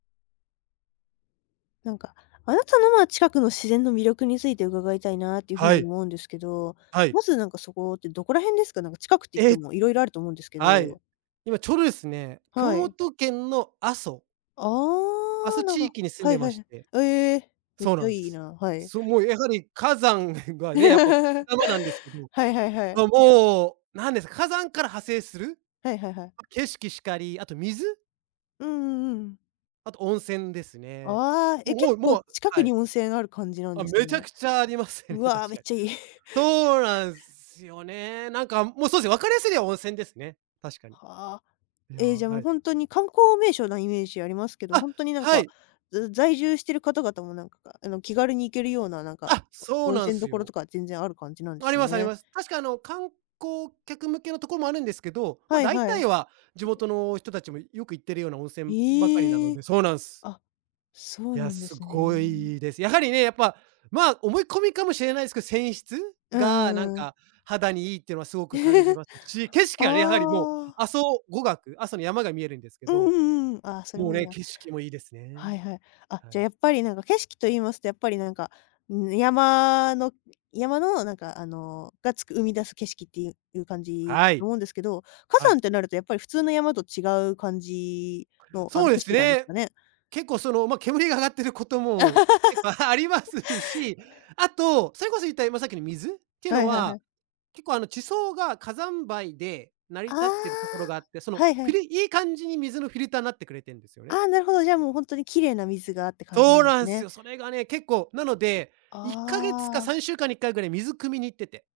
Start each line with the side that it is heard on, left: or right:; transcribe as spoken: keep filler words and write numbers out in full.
left: なんか、あなたの、まあ、近くの自然の魅力について伺いたいなっていう風
right: は
left: に
right: い。
left: 思うんですけど、
right: は
left: ま
right: い。
left: ず、なんか、そこってどこら辺ですか？なんか近くって言って
right: え！
left: も色々あると思うんですけ
right: はい、
left: ど。
right: 今ちょうどですね、熊
left: はい。
right: 本県の阿蘇。
left: あ
right: 阿
left: あ、
right: 蘇
left: なん
right: 地
left: か
right: 域に住ん
left: は
right: で
left: いは
right: ま
left: いは
right: し
left: い。
right: て。
left: ええ、めっ
right: そう
left: ち
right: な
left: ゃ
right: ん
left: いい
right: す。
left: な、はい。
right: そう、もうやはり火山がね、やっぱ、山なんですけど、
left: はいはいはい。
right: ま、もう、なんです火山から派生する、
left: はいはいはい。
right: ま、景色しかり、あと水
left: うんうんうん。
right: あと温泉ですね。
left: あ、ああ、え、
right: も、
left: 結
right: おお、
left: 構
right: もう
left: 近く
right: は
left: に
right: い。
left: 温泉ある感じなん
right: あ、
left: です
right: めちゃ
left: ね。
right: くちゃありますね、
left: う
right: 確かに。
left: わ、めっちゃいい。
right: そうなんすよね。なんか、もうそうすね、わかりやすいのは温泉ですね。確かに。
left: はあ。
right: いや、
left: ええ、じゃ、
right: は
left: も、
right: い。
left: ほんとに観光名所なイメージありますけど、
right: あ、
left: ほんとになん
right: は
left: か、
right: い。
left: ず在住してる方々もなんか、あの、気軽に行けるような、なんか、
right: あ、そう
left: 温
right: なん
left: 泉
right: す
left: 処
right: よ。
left: とか全然ある感じなんで
right: あり
left: す
right: ますあり
left: ね。
right: ます。確か、あの、観光客向けのとこもあるんですけど、ま、
left: はい
right: だい
left: は
right: たい
left: い。
right: は、地元の人たちもよく行っているような温泉ばかりな
left: へ
right: の
left: え。
right: でそうなんす。
left: あ、そ
right: い
left: う
right: や、
left: なんで
right: す
left: す
right: ご
left: ね。
right: いいです。やはりね、やっぱ、まあ、思い込みかもしれないすけ泉質
left: う
right: が
left: んう
right: なん
left: んうん。
right: か肌にいいってはすごく感じますし、景色
left: あ
right: がね、やはりもう
left: あ。
right: 阿蘇五岳阿蘇の山が見えるんですけ
left: うん
right: ど、
left: うんうん、ああ、それ
right: もう
left: もいい
right: ね、
left: な。
right: 景色もいいですね。
left: はいはい。あ、
right: は
left: じゃ、
right: い。
left: やっぱりなんか、景色と言いますと、やっぱりなんか、うーん、山の山のなんか、あのが、つく生み出す景色っていういう感じ
right: は
left: と
right: い。
left: 思うんですけど、火
right: は
left: 山
right: い。
left: ってなるとやっぱり普通の山と違う感じの、あ
right: そ
left: の、
right: うで
left: 景
right: す
left: 色なんです
right: ね。
left: かね？
right: 結構、その、ま、煙が上がっていることも結構ありま すし、あと、それこそ、言った今さっきの、水っていう
left: は
right: の
left: いはいは
right: は、
left: い。
right: 結構、あの、地層が火山灰で成り
left: あ
right: 立ってるところ
left: あ、
right: があって、その、
left: はいは
right: フィ
left: い。
right: ルいい感じに水のフィルターなってくれてんすよね。
left: ああ、なるほど。じゃあ、もう、ほんとに綺麗な水が、って感じな
right: そう
left: んで
right: な
left: す
right: んす
left: ね。
right: よ。それがね、結構なので、
left: あ
right: いっかげつ
left: ああ
right: か
left: あ、あ。
right: さんしゅうかんにいっかいぐらい水汲みに行ってて